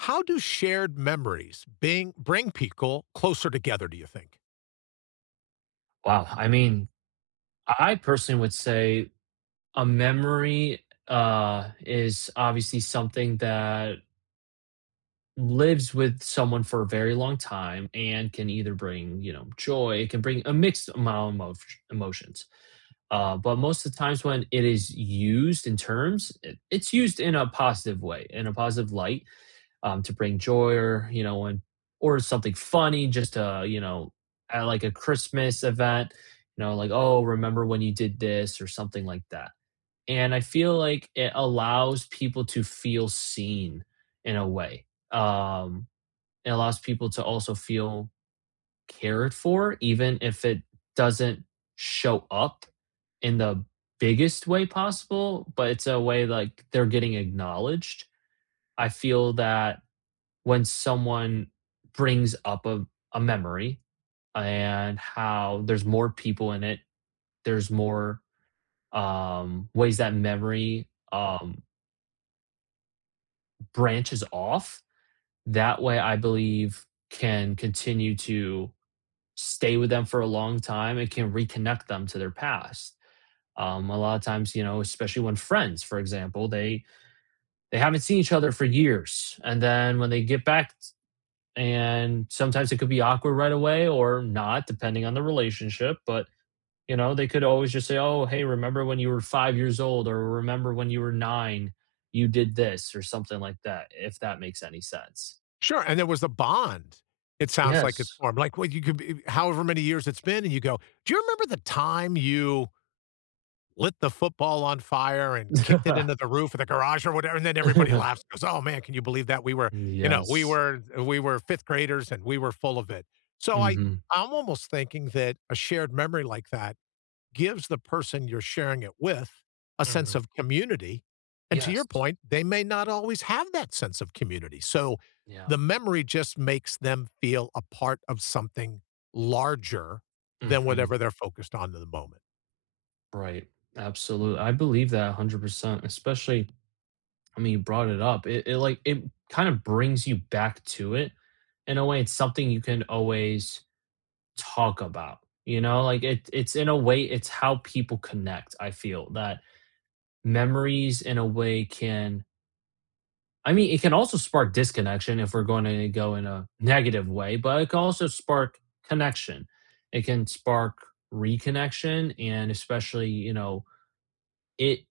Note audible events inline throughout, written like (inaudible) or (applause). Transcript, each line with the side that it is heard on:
left: How do shared memories bing bring people closer together, do you think?
right: Wow, I mean, I I personally would say a memory, uh, is obviously something that lives with someone for a very long time and can either bring, you know, joy it can bring a mixed amount of sh emotions. Uh, but most the times when it is used in terms, it it's used in a positive way, in a positive light, um, to bring joy or, you know, when or something funny just to, you know, kinda like a Christmas event, you know, like, "Oh, remember when you did this," or something like that. And I feel like it allows people to feel seen in a way, um, it allows people to also feel cared for even if it doesn't show up in the biggest way possible, but it's a way, like, they're getting acknowledged. I feel that when someone brings up a a memory, uh, and how there's more people in it, there's more, um, ways that memory, um branches off. That way, I believe, can continue to stay with them for a long time, it can reconnect them to their past. Um, a lotta times, you know, especially when friends, for example, they they haven't seen each other for years, and then when they get back t and sometimes it could be awkward right away or not depending on the relationship, but, you know, they could always just say, "Oh, hey, remember when you were 5 years old?" or "Remember when you were 9, you did this?" or something like that, if that makes any sense.
left: Sure and there was a bond, it sounds like it's
right: Yes.
left: formed. Like, when you could be if however many years it's been, and you go, "Do you remember the time you" “lit the football on fire and kicked it into
right: (laughs)
left: the roof of the garage?" or whatever, then everybody
right: (laughs)
left: laughs and goes, "Oh, man, can you believe that? We were
right: Mm,
left: "you know, "We
right: yes.
left: were the we were 5th graders and we were full of it." So I
right: Mhm.
left: I almost thinking that a shared memory like that gives the person you're sharing it with a sense
right: Mhm.
left: of community, and to your
right: Yes, t
left: point, they may not always have that sense of community, so,
right: Yeah.
left: the memory just makes them feel a part of something larger than
right: Mhm.
left: whatever they're focused on in the moment.
right: Right. Absolu I believe that a 100%, especially, I mean, brought it up. It it like, it kinda brings you back to it, in a way, it's something you can always talk about, you know, like it it's in a way, it's how people connect, I feel, that, memories in a way can I mean, it can also spark disconnection if we're gonna go in a negative way, but it can also spark connection, it can spark reconnection and especially, you know, it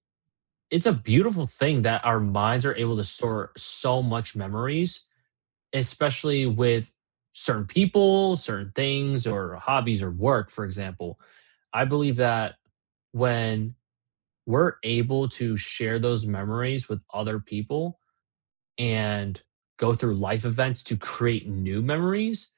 right: it's a beautiful thing that our minds are able to store so much memories, especially with certain people, certain things, or hobbies or work, for example. I believe that, when we're able to share those memories with other people, and go through life events to create new memories,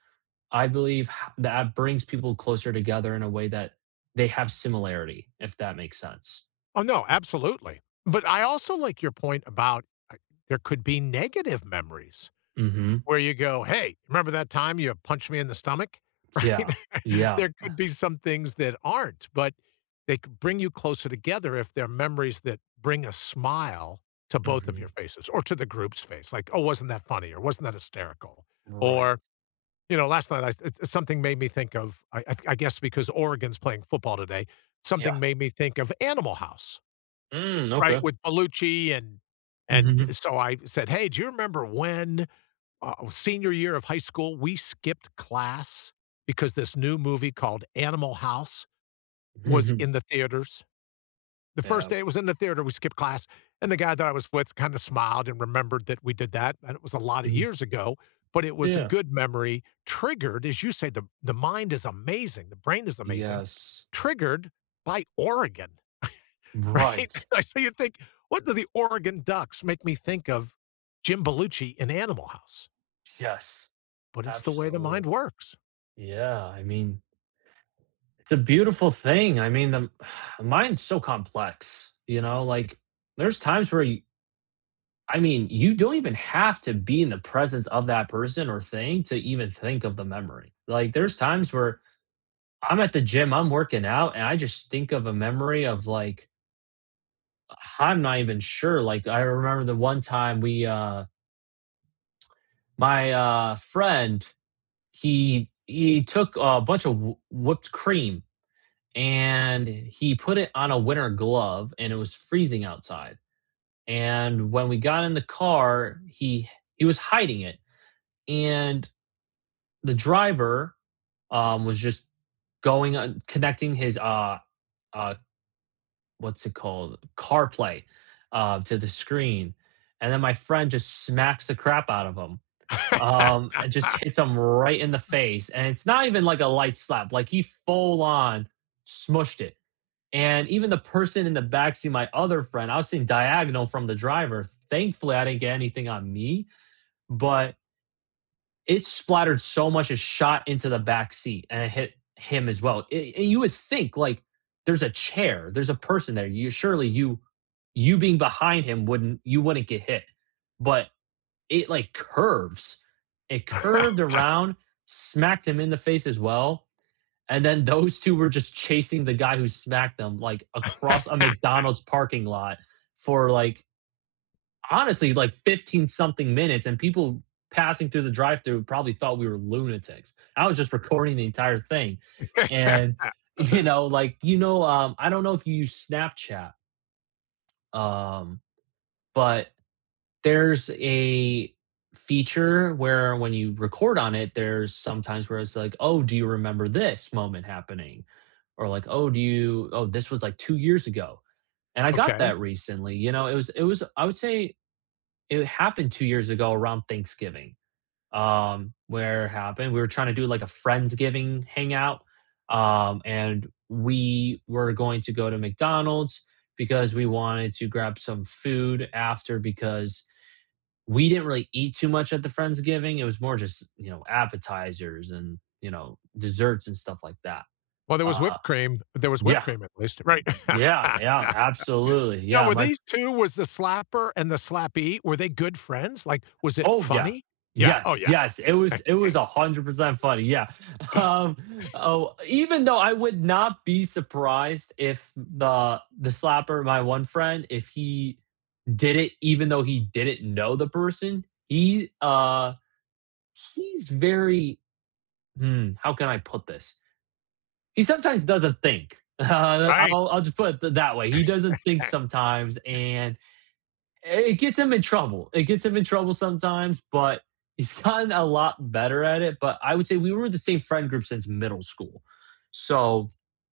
right: I believe how that brings people closer together in a way that they have similarity, if that makes sense.
left: Oh, no, absolutely, but I also like your point about, I there could be negative memories,
right: Mhm.
left: where you go, "Hey, remember that time you punched me in the stomach?"
right: T yeah.
left: (chuckles)
right: Yeah.
left: There
right: Eh
left: could be some things that aren't, but, they can bring you closer together if they're memories that bring a smile to both of your
right: Mhm.
left: faces, or to the group's face, like, "Oh, wasn't that funny," or, "Wasn't that hysterical?"
right: Right.
left: Or, you know, last night, I th s something, made me think of I I I guess because Oregon's playing football today,
right: Yeah.
left: something made me think of Animal House, (tsk)
right: Mm,
left: right,
right: okay.
left: with Bellucci, and and, eh,
right: Mhm.
left: so, I said, "Hey, do you remember when ah oh senior year of high school, we skipped class, because this new movie called Animal House, was
right: Mhm.
left: in the theaters?" The first
right: Yep.
left: day it was in the theater, we skipped class, and the guy that I was with kinda smiled and remembered that we did that, and it was a lotta
right: Mhm.
left: years ago, but it was a
right: Yeah.
left: good memory, triggered, as you say, the the mind is amazing! The brain is amazing
right: Yes.
left: triggered by Oregon, (chuckles)
right: Right!
left: right? So you think, "What do the Oregon Ducks make me think of Jim Bellucci in Animal House?"
right: Yes,
left: But it's the way the mind
right: absolutely.
left: works.
right: Yeah, I mean it's a beautiful thing, I mean, um, (sighs) the mind's so complex, you know, like, there's times where, y I mean, you don't even have to be in the presence of that person or thing to even think of the memory, like, there's times where I'm at the gym, I'm working out, and I just think of a memory of, like H I'm not even sure, like, I remember the one time we, uh my, uh, friend, he he took a bunch of wh whipped cream, and he put it on a winter glove and it was freezing outside, and when we got in the car, he he was hiding it, and the driver, um, was just going uh, connecting his, uh uh, what's it called, CarPlay, uh, to the screen, and then my friend just smacks the crap out of him, um, and just
left: (laughs)
right: hits him right in the face, and it's not even like a light slap, like, he full on smooshed it, and even the person in the backseat, my other friend I was sitting diagonal from the driver, thankfully, I didn't get anything on me, but it splattered so much and shot into the backseat, and it hit him as well, a and you would think, like, there's a chair, there's a person there, you surely you you being behind him wouldn't you wouldn't get hit, but it, like, curves it curved
left: (laughs)
right: around, smacked him in the face as well, and then those 2 were just chasing the guy who smacked them, like, across a
left: (laughs)
right: McDonald's parking lot for, like honestly, like, 15 something minutes, and people passing through the drive-through, probably thought we were lunatics. I was just recording the entire thing, and, you
left: (laughs)
right: know, like you know, um, I don't know if you use Snapchat. Um, but, there's a feature where, when you record on it, there's sometimes, where it's like, "Oh, do you remember this moment happening?" Or like, "Oh, do you oh, this was like 2 years ago," and I got
left: Okay.
right: that recently, you know, it was it was I would say, it happened 2 years ago around Thanksgiving. Um, where it happened we were trying to do like a Friends-giving hangout, um, and we were going to go to McDonald's, because we wanted to grab some food after, because we didn't really eat too much at the Friends-giving, it was more just, you know, appetizers and, you know, desserts and stuff like that.
left: Well, there was
right: Uh,
left: whipped cream there was whipped
right: yeah
left: cream at least right.
right: Yeah
left: (laughs)
right: yeah, absolutely,
left: Now
right: yeah,
left: were
right: my
left: these
right: f
left: 2 was the slapper and the slappee? Were they good friends? Like, was it
right: Oh, yeah.
left: funny? Yeah. Oh,
right: Yes
left: yeah.
right: yes, it
left: (laughs)
right: was it was a 100% funny, yeah, um,
left: (chuckles)
right: oh, even though I would not be surprised if n the the slapper- my 1 friend- if he did it, even though he didn't know the person he, uh, he's very mm, how can I put this? He sometimes doesn't think, uh,
left: Right!
right: I'll I'll just put it that way, he doesn't think sometimes,
left: (laughs)
right: and i it gets him in trouble it gets him in trouble sometimes, but he's gotten a lot better at it, but I would say we were the same friend group since middle school, so,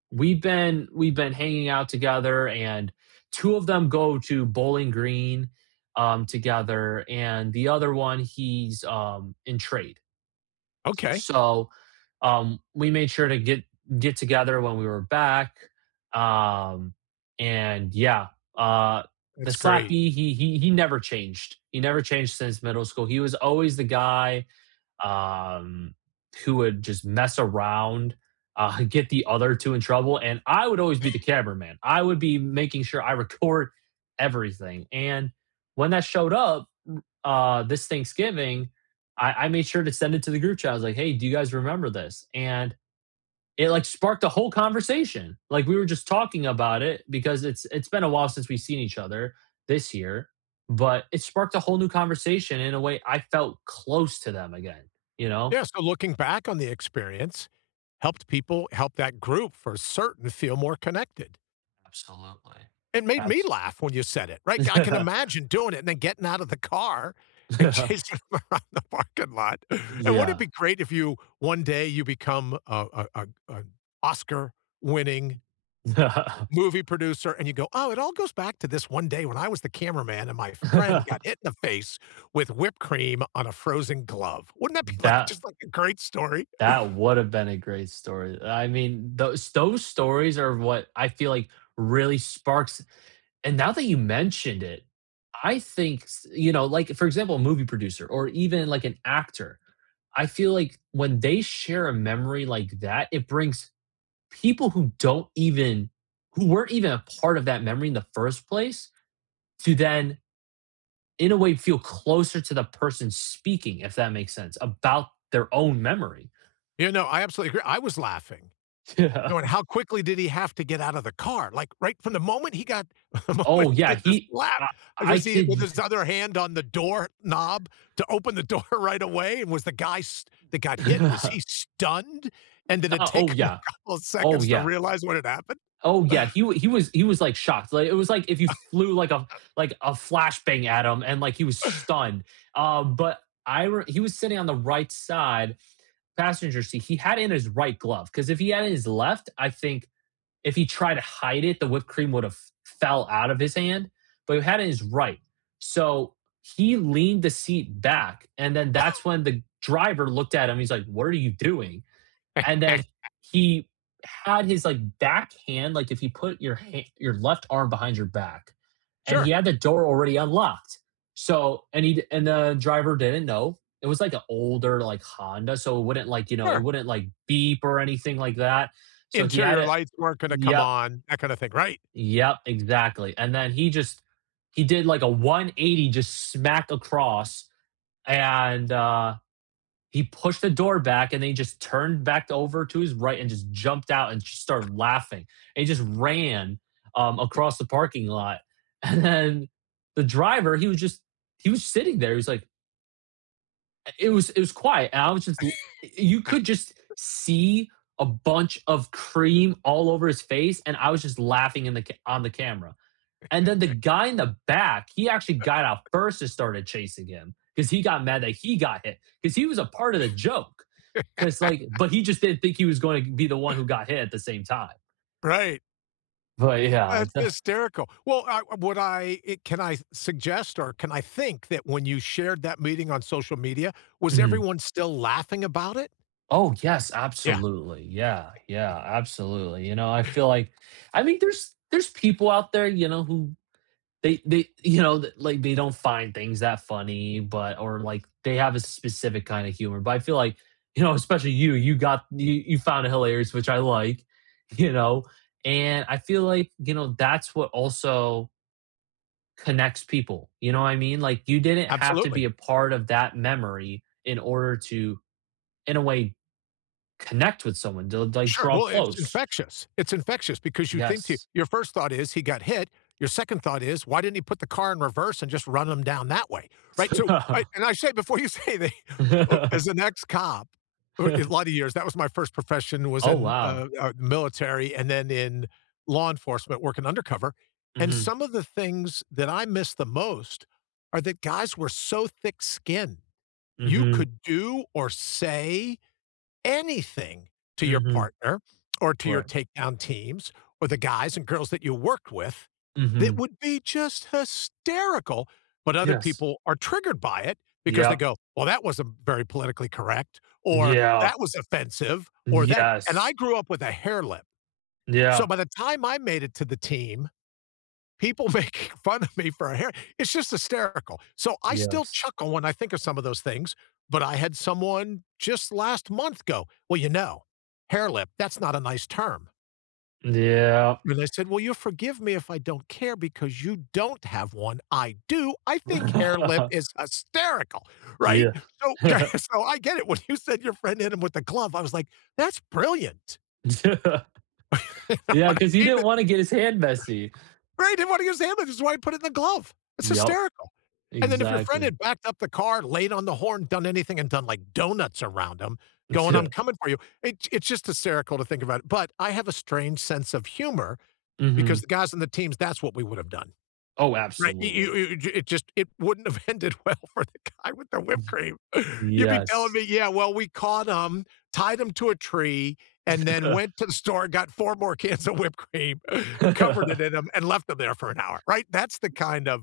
right: we've been we've been hanging out together, and 2 of them go to Bowling Green, um, together and the other 1 he's, um, in trade.
left: Okay.
right: So, um, we made sure to get get together when we were back, um, and yeah, uh, the
left: That's great.
right: slappee, he he he never changed, he never changed since middle school, he was always the guy, um, who would just mess around, uh, get the other 2 in trouble, and I would always be the
left: (chuckles)
right: cameraman. I would be making sure I record everything, and when that showed up, r uh, this Thanksgiving, I I made sure to send it to the group chat, I was like, "Hey, do you guys remember this?" And it, like, sparked a whole conversation! Like, we were just talking about it, because it's it's been a while since we've seen each other, this year, but it sparked a whole new conversation in a way I felt close to them again, you know?
left: Yes, so looking back on the experience, helped people help that group for certain feel more connected.
right: Absolutely.
left: It made me
right: That's
left: laugh when you said it, right, I can
right: (laughs)
left: imagine doing it and then getting out of the car and chasing
right: (laughs)
left: around the parking lot, and wouldn't it be
right: Yeah.
left: great if you one day, you become a a a a Oscar winning
right: (laughs)
left: movie producer and you go, "Oh, it all goes back to this one day when I was the cameraman and my friend got
right: (laughs)
left: hit in the face with whipped cream on a frozen glove." Wouldn't that be, like,
right: That
left: just like a great story?
right: that would have been a great story, I mean, those those stories are what I feel like really sparks And now that you mentioned it, I think s you know, like, for example, a movie producer or even, like, an actor, I feel like when they share a memory like that, it brings people who don't even who weren't even a part of that memory in the first place to then, in a way, feel closer to the person speaking, if that makes sense, about their own memory.
left: You know, I absolutely agree I was laughing. You kn and
right: (laughs)
left: how quickly did he have to get out of the car, like, right from the moment he got (chuckles) the moment
right: Oh
left: he
right: yeah,
left: did the
right: he
left: slap,
right: I I
left: was he
right: could
left: with
right: d
left: his other hand on the doorknob to open the door right away, and was the guy s that got hit, was he
right: (laughs)
left: stunned and did it
right: Uh,
left: take
right: oh
left: him a
right: yeah,
left: couple of
right: oh,
left: seconds to
right: yeah.
left: realize what had happened?
right: Oh, yeah,
left: (chuckles)
right: he he was he was, like, shocked, like, it was like if you
left: (laughs)
right: flew like a like a flash bang at him and, like, he was
left: (chuckles)
right: stunned, uh, but I re he was sitting on the right side- passenger seat, he had in his right glove, 'cause if he had in his left, I think, if he tried to hide it, the whipped cream would have f fell out of his hand, but he had in his right. So, he leaned the seat back, and then that's
left: (chuckles)
right: when the driver looked at him, he's like, "What are you doing?" And then
left: (laughs)
right: he had his, like, back hand, like, if you put your ha your left arm behind your back, and he
left: Sure.
right: had the door already unlocked. So and he'd and the driver didn't know, it was, like, a older, like, Honda, so it wouldn't, like, you know, it
left: Sure.
right: wouldn't, like, beep or anything like that. So he had
left: Interior
right: a
left: lights weren't gonna come
right: yep.
left: on, that kind of thing, right?
right: Yep, exactly, and then he just he did, like, a 180 just smack across, and, uh, he pushed the door back, and then he just turned back over to his right and just jumped out and just started laughing, and he just ran, um, across the parking lot. And then the driver, he was just he was sitting there. He was like it was it was quiet, and I was just l eh, you could just
left: (laughs)
right: see a bunch of cream all over his face, and I was just laughing in the ca on the camera. And then the
left: (chuckles)
right: guy in the back, he actually got out
left: (chuckles)
right: first and started chasing him 'cause he got mad that he got hit 'cause he was a part of the joke. 'Cause, like
left: (laughs)
right: but he just didn't think he was going t be the one who
left: (chuckles)
right: got hit at the same time.
left: Right.
right: Right, yeah.
left: That's
right: (chuckles)
left: hysterical. Well, I uh, what I i can I s suggest or can I think that, when you shared that meeting on social media, was
right: Mhm.
left: everyone still laughing about it?
right: Oh, yes,
left: Yeah.
right: absolutely. Yeah. Yeah,
left: (chuckles)
right: absolutely. You know, I feel
left: (chuckles)
right: like, I mean, there's there's people out there, you know, who they they, you know, like, they don't find things that funny, but or, like, they have a specific kinda humor, but I feel like, you know, especially you, you got you you found it hilarious, which I like, you know, and I feel like, you know, that's what also connects people, you know what I mean? Like, you didn't have to be
left: Absolutely.
right: a part of that memory in order to, in a way, connect with someone, du like,
left: Sure.
right: draw
left: Well, i it's
right: close.
left: infectious. It's infectious because you think to
right: Yes.
left: your first thought is, "He got hit." Your second thought is, "Why didn't he put the car in reverse and just run 'em down that way?" Right? So I
right: (chuckles)
left: and I say before you say that as an
right: (chuckles)
left: ex-cop, uh, a lotta
right: (chuckles)
left: years, that was my first profession was
right: Oh,
left: in,
right: wow.
left: uh, uh, military and then in law enforcement working undercover, and
right: Mhm.
left: some of the things that I miss the most, are that guys were so thick-skinned. You
right: Mhm.
left: could do or say anything to your
right: Mhm.
left: partner, or to your
right: Right.
left: takedown teams, or the guys and girls that you worked with that
right: Mhm.
left: would be just hysterical, but other
right: Yes.
left: people are triggered by it because they
right: Yep.
left: go, "Well, that wasn't very politically correct," or
right: Yeah.
left: "That was offensive," or "That" and
right: Yes.
left: I grew up with a hairlip,
right: Yeah.
left: so by the time I made it to the team, people make fun of me for a hair it's just hysterical. So, I still
right: Yes.
left: chuckle when I think of some of those things, but I had someone just last month go, "Well, you know, 'hairlip,' that's not a nice term."
right: Yeah.
left: And I said, "Well, you'll forgive me if I don't care because you don't have one, I do. I think hair lip is
right: (laughs)
left: hysterical." Right?
right: Yeah.
left: So (laughs)
right: (chuckles)
left: so I get it. When you said, "Your friend hit him with a glove", I was like, "that's brilliant".
right: (laughs)
left: (laughs) You know
right: Yeah,
left: what
right: 'cause
left: I
right: he
left: mean,
right: didn't
left: but (clears throat)
right: wanna get his hand messy.
left: Right, he didn't want to use his hand, which is why he put it in the glove. It's
right: Yep.
left: hysterical. And then if your friend
right: Exactly.
left: had backed up the car, laid on the horn, done anything, and done, like, donuts around him going, "I'm
right: (chuckles)
left: coming for you." It it's just hysterical to think about it, but I have a strange sense of humor because the
right: Mhm.
left: guys on the teams, that's what we would have done.
right: Oh,
left: Right? You you
right: absolutely.
left: you it it just it wouldn't have ended well for the guy with the whipped
right: Ye
left: cream. You'd be telling
right: yes.
left: me, "Yeah, well, we caught 'em, tied 'em to a tree, and then went to the
right: (laughs)
left: store, got 4 more cans of whipped cream, covered it in 'em, and left 'em there for an hour." Right? That's the
right: (laughs)
left: kind of,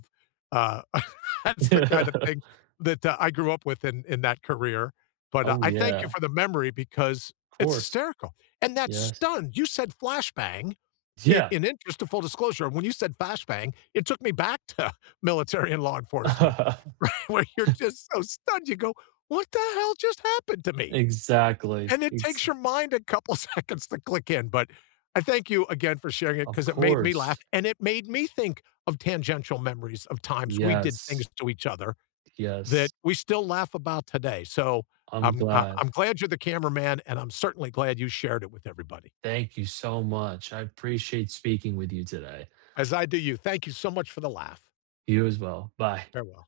left: uh (laughs) that's the kind of thing
right: (laughs)
left: that, uh, I grew up with in in that career. But, uh,
right: Oh,
left: I thank you
right: yeah.
left: for the memory because it's
right: 'Course.
left: hysterical, and that
right: Yes.
left: stunned, you said, "flashbang"
right: Yeah!
left: in interest of full disclosure, when you said "flashbang," it took me back to, uh, military and law enforcement. Right, where you're
right: (laughs)
left: just so stunned, you go, "What the hell just happened to me?"
right: Exactly.
left: and it takes
right: Exa
left: your mind a couple seconds to click in but I thank you again for sharing it
right: Of
left: 'cause it made me laugh,
right: course.
left: and it made me think of tangential memories of times we did
right: Yes.
left: things to each other, that
right: Yes.
left: we still laugh about today, so,
right: I'm
left: um, uh,
right: glad.
left: I'm glad you're the cameraman, and I'm certainly glad you shared it with everybody.
right: Thank you so much. I appreciate speaking with you today.
left: As I do you, thank you so much for the laugh.
right: You as well. Bye.
left: Farewell.